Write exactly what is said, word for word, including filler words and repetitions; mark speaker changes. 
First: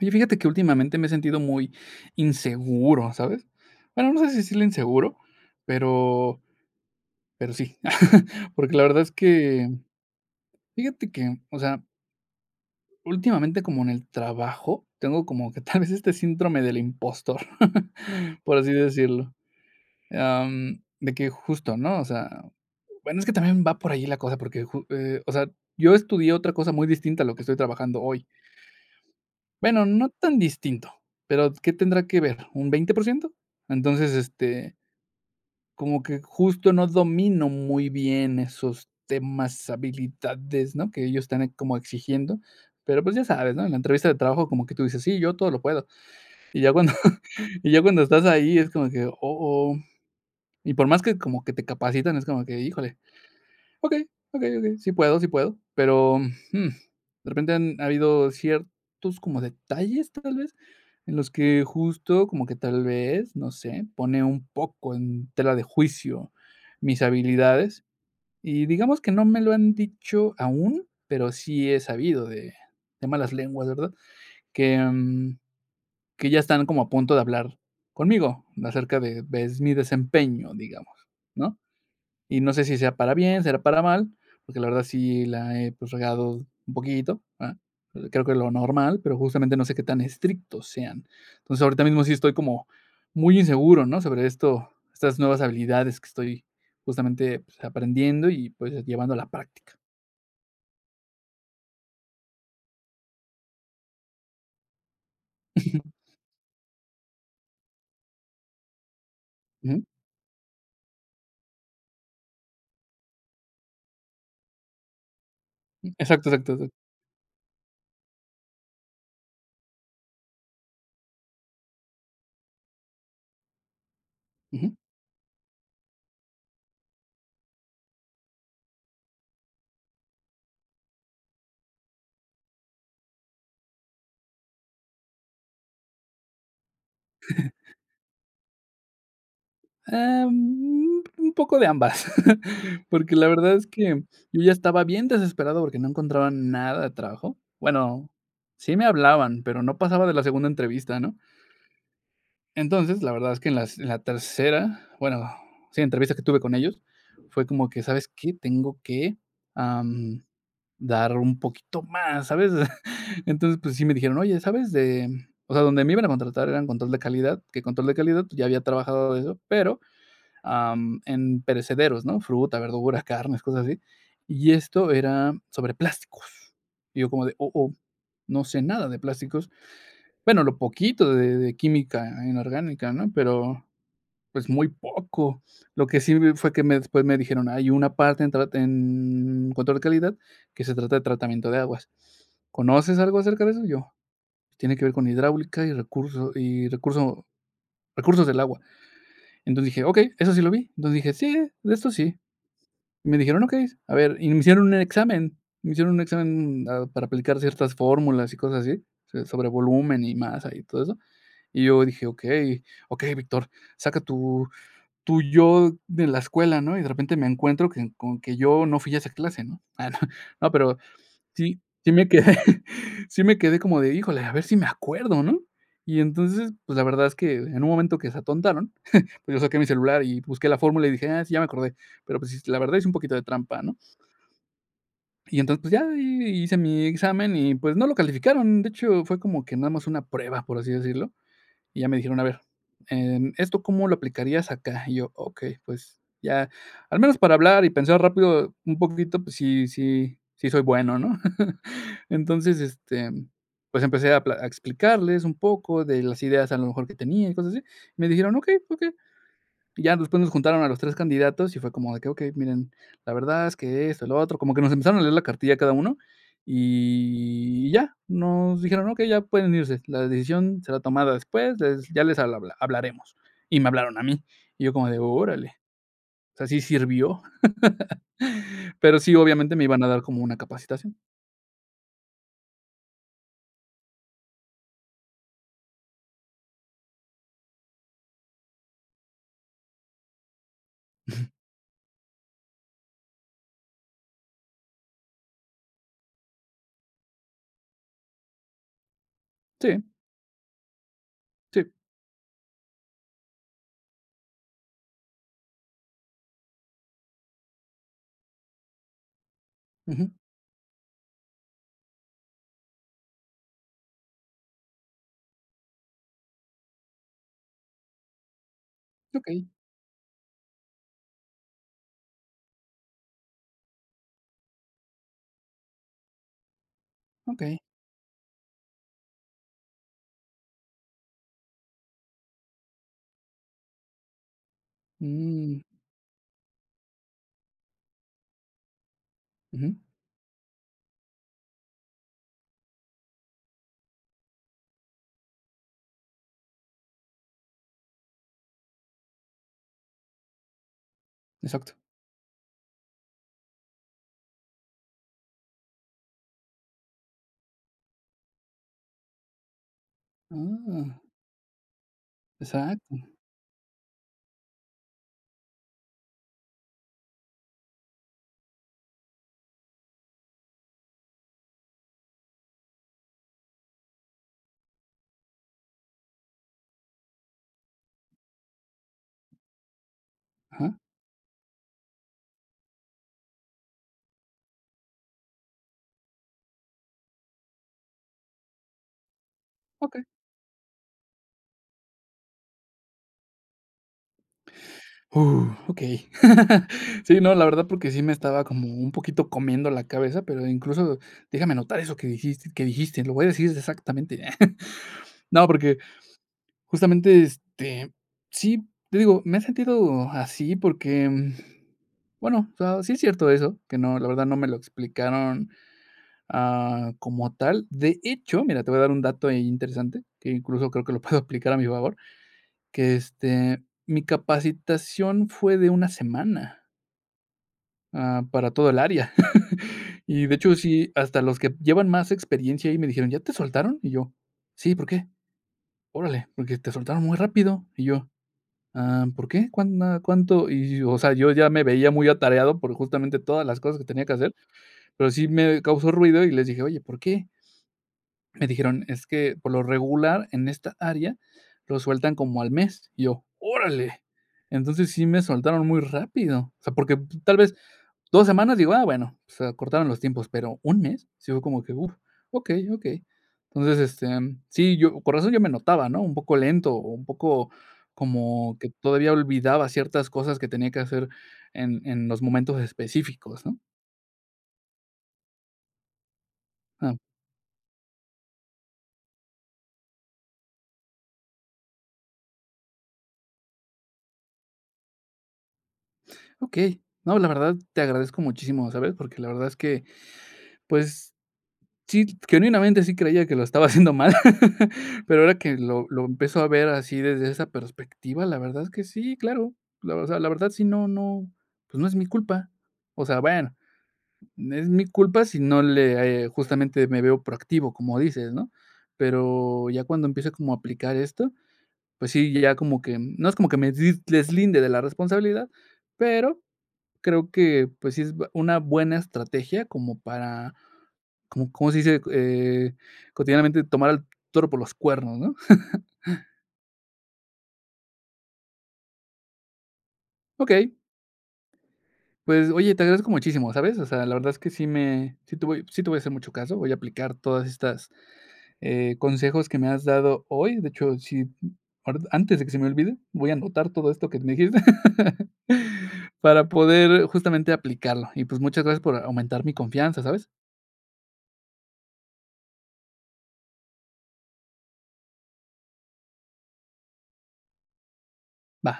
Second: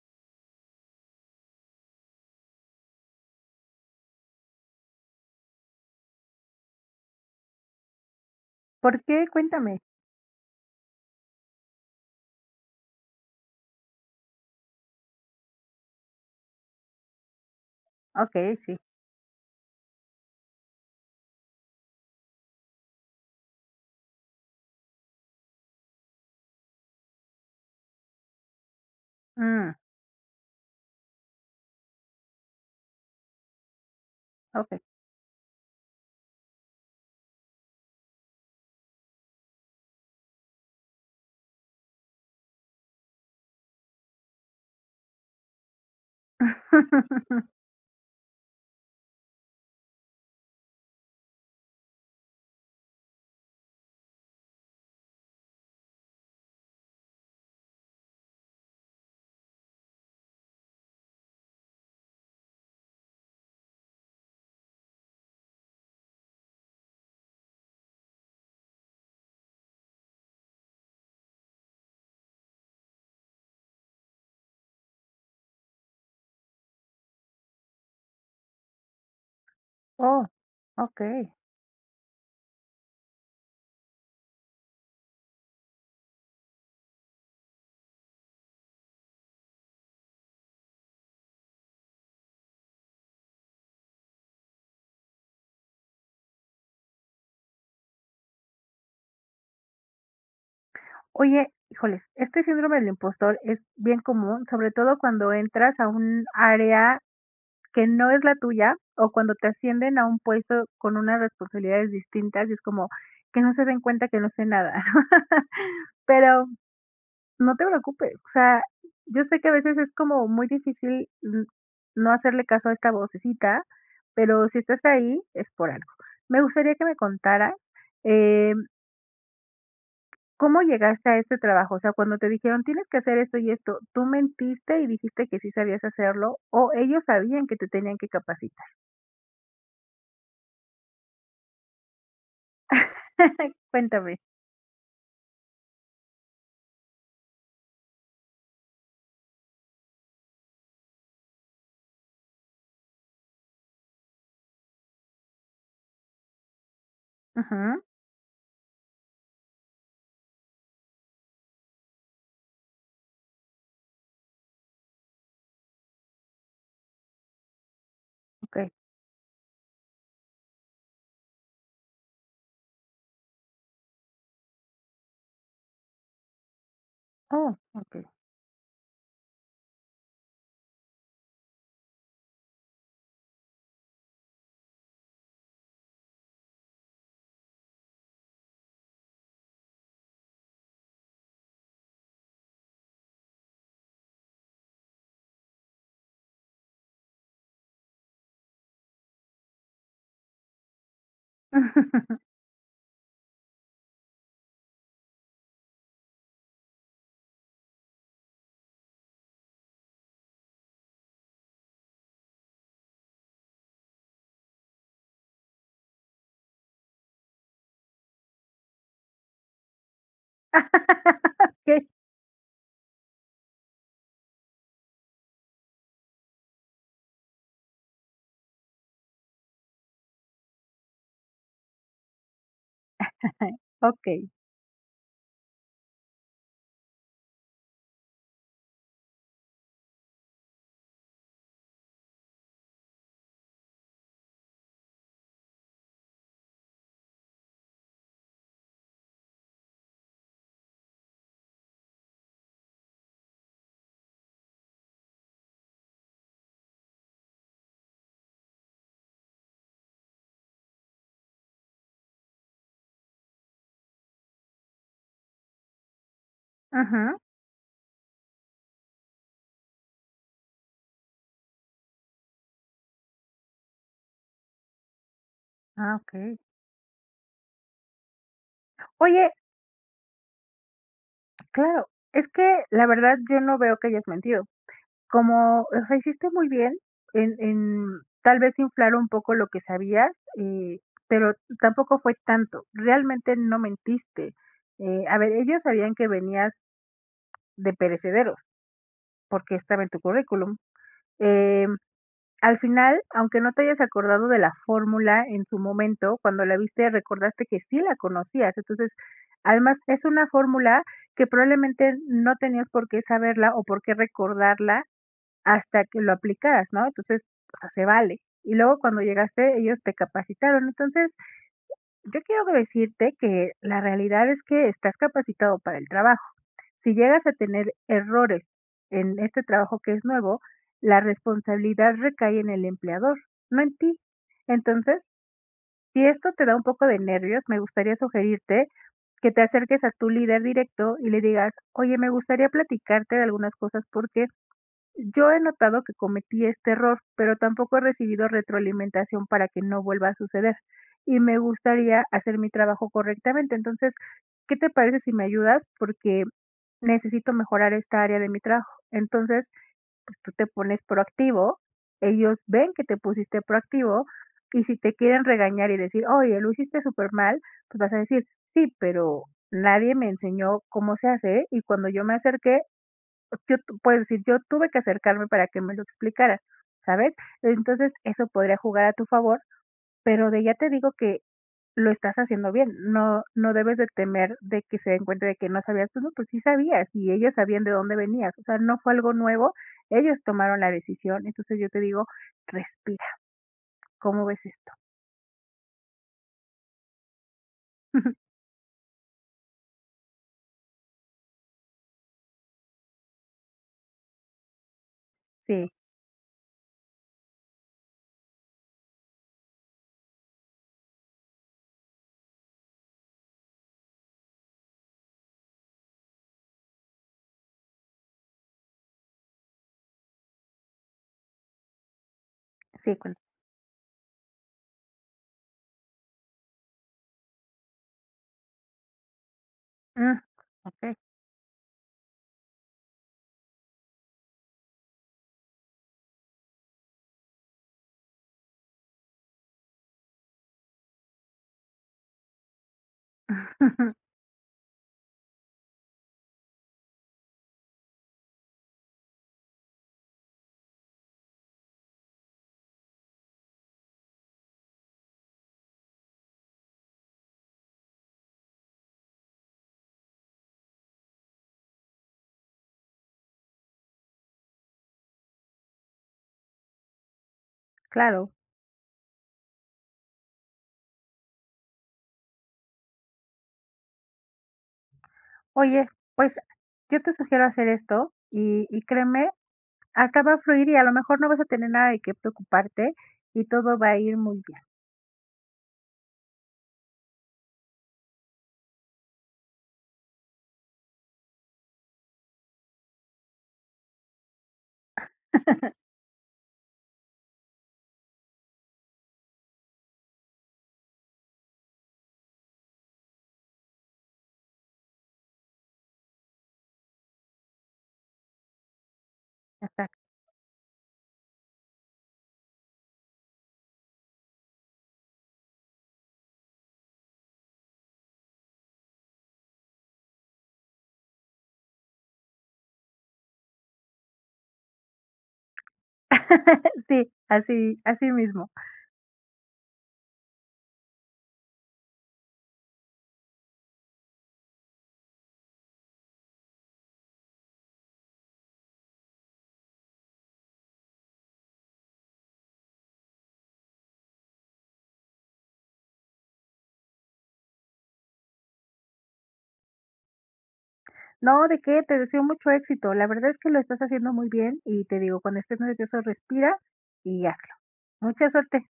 Speaker 1: Oye, fíjate que últimamente me he sentido muy inseguro, ¿sabes? Bueno, no sé si decirle inseguro, pero pero sí. Porque la
Speaker 2: ¿Por
Speaker 1: verdad es
Speaker 2: qué?
Speaker 1: que,
Speaker 2: Cuéntame.
Speaker 1: fíjate que, o sea, últimamente como en el trabajo, tengo como que tal vez este síndrome del impostor,
Speaker 2: Okey,
Speaker 1: por así
Speaker 2: sí.
Speaker 1: decirlo. Am, de que justo, ¿no? O sea, bueno, es que también va por ahí la cosa, porque ju eh, o sea, yo estudié otra cosa muy distinta a lo que estoy trabajando hoy.
Speaker 2: Mm,
Speaker 1: Bueno, no tan distinto, pero ¿qué tendrá que ver? ¿Un veinte por ciento? Entonces, este,
Speaker 2: okey.
Speaker 1: como que justo no domino muy bien esos temas, habilidades, ¿no? Que ellos están como exigiendo, pero, pues, ya sabes, ¿no? En la entrevista de trabajo como que tú dices: "Sí, yo todo lo puedo". Y ya cuando y ya cuando estás ahí es como que, oh, oh. Y por más que como que te capacitan, es como que, híjole, ok, ok, ok, sí puedo, sí puedo, pero, mm, de repente han habido ciertos como detalles, tal vez, en los que justo como que tal vez, no sé, pone un poco en tela de juicio mis habilidades, y digamos que no me lo han dicho aún, pero sí he sabido de de malas lenguas, ¿verdad? Que, mm, que ya están como a punto de hablar conmigo acerca de, pues, mi
Speaker 2: Oh,
Speaker 1: desempeño, digamos,
Speaker 2: okey.
Speaker 1: ¿no? Y no sé si sea para bien, será para mal, porque la verdad sí la he, pues, regado un poquito, ¿verdad? Creo que lo normal, pero justamente no sé qué tan estrictos sean. Entonces, ahorita mismo sí estoy como muy inseguro, ¿no? Sobre esto, estas nuevas habilidades que estoy justamente, pues, aprendiendo y, pues, llevando a la práctica.
Speaker 2: Oye, híjoles, este síndrome del impostor es bien común, sobre todo cuando entras a un área que no es la tuya, o cuando te
Speaker 1: Ujú.
Speaker 2: ascienden a un puesto con unas responsabilidades distintas, y es como que no se den cuenta que no sé nada,
Speaker 1: Exacto,
Speaker 2: pero
Speaker 1: exacto, exacto.
Speaker 2: no te preocupes, o sea, yo sé que a veces es como muy difícil n no hacerle caso a esta vocecita, pero si
Speaker 1: Ujú.
Speaker 2: estás ahí es por algo. Me gustaría que me contaras, em, ¿cómo llegaste a este trabajo? O sea, cuando te dijeron: "Tienes que hacer esto y esto", ¿tú mentiste y dijiste que sí sabías hacerlo, o ellos sabían que te tenían que capacitar?
Speaker 1: Ah, mm, un poco de ambas, porque la verdad es que
Speaker 2: Cuéntame.
Speaker 1: yo ya estaba bien desesperado porque no encontraba nada de trabajo. Bueno, sí me hablaban, pero no pasaba de la segunda entrevista, ¿no? Entonces, la verdad es que en las en la tercera, bueno, sí, entrevista que tuve con ellos, fue como que,
Speaker 2: Ujú,
Speaker 1: ¿sabes qué? Tengo que, am, dar un poquito más, ¿sabes? Entonces, pues sí me dijeron: "Oye, ¿sabes de?" O sea, donde me iban a contratar eran control de calidad, que control de calidad, pues, ya había
Speaker 2: okey.
Speaker 1: trabajado de eso, pero am, en perecederos, ¿no? Fruta, verdura, carnes, cosas así. Y esto era sobre plásticos. Y yo como de, oh,
Speaker 2: Oh,
Speaker 1: oh,
Speaker 2: okey.
Speaker 1: no sé nada de plásticos. Bueno, lo poquito de, de química inorgánica, ¿no? Pero pues muy poco. Lo que sí vi fue que me, después me dijeron, hay una parte en, tra- en control de calidad que se trata de tratamiento de aguas. ¿Conoces algo acerca de eso? Yo, tiene que ver con hidráulica y recursos y recurso, recursos del agua. Entonces dije, ok, eso sí lo vi. Entonces dije, sí, de esto sí. Me dijeron: "Okey", a ver, y me hicieron un examen, me hicieron un examen, ah, para aplicar ciertas fórmulas y cosas así, so sobre volumen y masa y todo eso. Y yo dije: "Okey, okey, Víctor, saca tu tu yo de la escuela", ¿no? Y de repente me encuentro que con que yo no fui a esa clase, ¿no? Ah, no, no, pero sí,
Speaker 2: Okey,
Speaker 1: sí me quedé sí me quedé como de: "Híjole, a ver si me acuerdo", ¿no? Y entonces, pues, la verdad es que en un momento que se atontaron, pues, yo saqué mi celular y busqué la fórmula y dije: "Ah, sí, ya me acordé", pero, pues, sí, la verdad es un poquito de trampa, ¿no?
Speaker 2: okey.
Speaker 1: Y entonces, pues, ya ahí hice mi examen y, pues, no lo calificaron. De hecho, fue como que nada más una prueba, por así decirlo. Y ya me dijeron: "A ver, en ¿esto cómo lo aplicarías acá?". Y yo: "Okey, pues, ya, al menos para hablar y pensar rápido un poquito, pues, sí sí sí soy bueno", ¿no? Entonces, este, pues, empecé a pla a explicarles un poco de las ideas, a lo mejor, que tenía y cosas así. Me dijeron: "Okey, okey". Y ya después nos juntaron a los tres candidatos y fue como de que: "Okey, miren, la verdad es que esto, lo otro", como que nos empezaron a leer la cartilla cada uno,
Speaker 2: Ujú.
Speaker 1: y ya, nos dijeron: "Okey, ya pueden irse, la decisión será tomada después, les ya les habla hablaremos". Y me hablaron a mí, y yo como de: "Órale",
Speaker 2: Ah,
Speaker 1: o
Speaker 2: okey.
Speaker 1: sea, sí sirvió, pero sí,
Speaker 2: Oye,
Speaker 1: obviamente me iban a dar como una capacitación.
Speaker 2: claro, es que la verdad yo no veo que hayas mentido. Como, o sea, hiciste muy bien en en tal vez inflar un poco lo que sabías, eh, pero tampoco fue tanto. Realmente no mentiste. Eh, a ver, ellos sabían que venías de perecederos, porque
Speaker 1: Sí,
Speaker 2: estaba en tu currículum.
Speaker 1: sí,
Speaker 2: Em Al final, aunque no te hayas acordado de la fórmula en su momento, cuando la viste recordaste que sí la conocías. Entonces, además es
Speaker 1: ujú,
Speaker 2: una fórmula que probablemente no tenías por qué saberla o por qué recordarla hasta que lo aplicaras, ¿no? Entonces, o sea, se vale. Y luego cuando
Speaker 1: okey,
Speaker 2: llegaste, ellos te capacitaron. Entonces, yo quiero decirte que la realidad es que estás capacitado para el trabajo. Si llegas a
Speaker 1: okey,
Speaker 2: tener errores en este trabajo que es nuevo, la responsabilidad recae en el empleador, no en ti. Entonces,
Speaker 1: mm,
Speaker 2: si esto te da un poco de nervios, me gustaría sugerirte que te
Speaker 1: ujú,
Speaker 2: acerques a tu líder directo y le digas: oye, me gustaría platicarte de algunas cosas porque yo he notado que cometí este error, pero tampoco he recibido retroalimentación para que no vuelva a suceder y me
Speaker 1: exacto.
Speaker 2: gustaría hacer mi trabajo correctamente. Entonces, ¿qué te parece si me ayudas? Porque necesito mejorar esta área de mi trabajo. Entonces, pues, tú te pones
Speaker 1: Ah,
Speaker 2: proactivo, ellos ven que
Speaker 1: exacto,
Speaker 2: te pusiste proactivo y si te quieren regañar y decir: oye, lo hiciste súper mal, pues vas a decir: sí, pero nadie me enseñó cómo se hace y cuando yo me acerqué, yo tu puedes decir: yo tuve que acercarme para que me lo explicara, ¿sabes? Entonces, eso podría jugar a tu favor, pero de ya te
Speaker 1: ajá,
Speaker 2: digo que lo estás haciendo bien, no no debes de temer de que se den cuenta de que no sabías, pues no, pues sí sabías y ellos sabían de dónde venías, o sea, no fue algo nuevo,
Speaker 1: okey.
Speaker 2: ellos tomaron la decisión, entonces yo te digo, respira, ¿cómo ves esto?
Speaker 1: Uh, okey. Sí, no, la verdad, porque sí me estaba como un poquito comiendo la cabeza, pero incluso déjame anotar eso que dijiste que dijiste, lo voy a decir exactamente. No,
Speaker 2: Sí,
Speaker 1: porque justamente, este, sí, te digo, me he sentido así porque, mm, bueno, o sea, sí es cierto eso, que no, la verdad no me lo explicaron, ah, como tal. De hecho, mira, te voy a dar un dato ahí interesante, que incluso creo que lo puedo aplicar a mi favor, que,
Speaker 2: sí, cuen
Speaker 1: este, mi capacitación fue de una semana. Ah, para todo el área.
Speaker 2: mm,
Speaker 1: Y de hecho, sí,
Speaker 2: okey.
Speaker 1: hasta los que llevan más experiencia ahí me dijeron: "¿Ya te soltaron?" Y yo: "Sí, ¿por qué?". "Órale, porque te soltaron muy rápido". Y yo: "Ah, ¿por qué? ¿Cuán cuánto?". Y, o sea, yo ya me veía muy atareado por justamente todas las cosas que tenía que hacer, pero sí me causó ruido y les dije: "Oye, ¿por qué?". Me dijeron: "Es que por lo regular en esta área lo sueltan como al mes". Y yo: "Órale". Entonces sí me soltaron muy rápido. O sea, porque tal vez dos semanas digo: "Ah, bueno, pues acortaron los tiempos", pero, ¿un mes? Sí fue como que, uff, okey, okey. Entonces, este, sí, yo por razón yo me notaba, ¿no? Un poco lento, o un poco
Speaker 2: Claro.
Speaker 1: como que todavía olvidaba ciertas cosas que tenía que hacer en en los momentos específicos, ¿no?
Speaker 2: Oye, pues
Speaker 1: Ah,
Speaker 2: yo te sugiero hacer esto y y créeme. Hasta va a fluir y a lo mejor no vas a tener nada de qué preocuparte y todo va a ir muy bien.
Speaker 1: okey. No, la verdad te agradezco muchísimo, ¿sabes? Porque la verdad es que, pues, sí, genuinamente sí creía que lo estaba haciendo mal, pero ahora que lo lo empiezo a ver así desde esa perspectiva, la verdad es que sí, claro. La O sea, la verdad sí, no no, pues no es mi culpa. O sea, bueno, es mi culpa si no le, eh, justamente me veo proactivo, como dices, ¿no? Pero ya
Speaker 2: Exacto.
Speaker 1: cuando empiezo como a aplicar esto, pues sí, ya como que no es como que me dis deslinde de la responsabilidad, pero creo que, pues, sí es b una buena estrategia como para, como ¿cómo se dice? Eh, cotidianamente tomar al toro por los cuernos, ¿no?
Speaker 2: Sí, así así mismo.
Speaker 1: Okey, pues, oye, te agradezco muchísimo, ¿sabes? O sea, la verdad es que sí me sí te voy sí te voy a hacer mucho caso, voy a aplicar todas estas, eh, consejos que me has dado hoy. De hecho, sí, ahori antes de que se me olvide, voy a anotar todo esto que me dijiste para poder justamente aplicarlo. Y, pues, muchas gracias por aumentar mi confianza, ¿sabes?
Speaker 2: No, ¿de qué? Te deseo mucho éxito. La verdad es que lo estás haciendo muy bien y te digo, cuando estés nervioso, respira y hazlo. Mucha suerte.
Speaker 1: Va.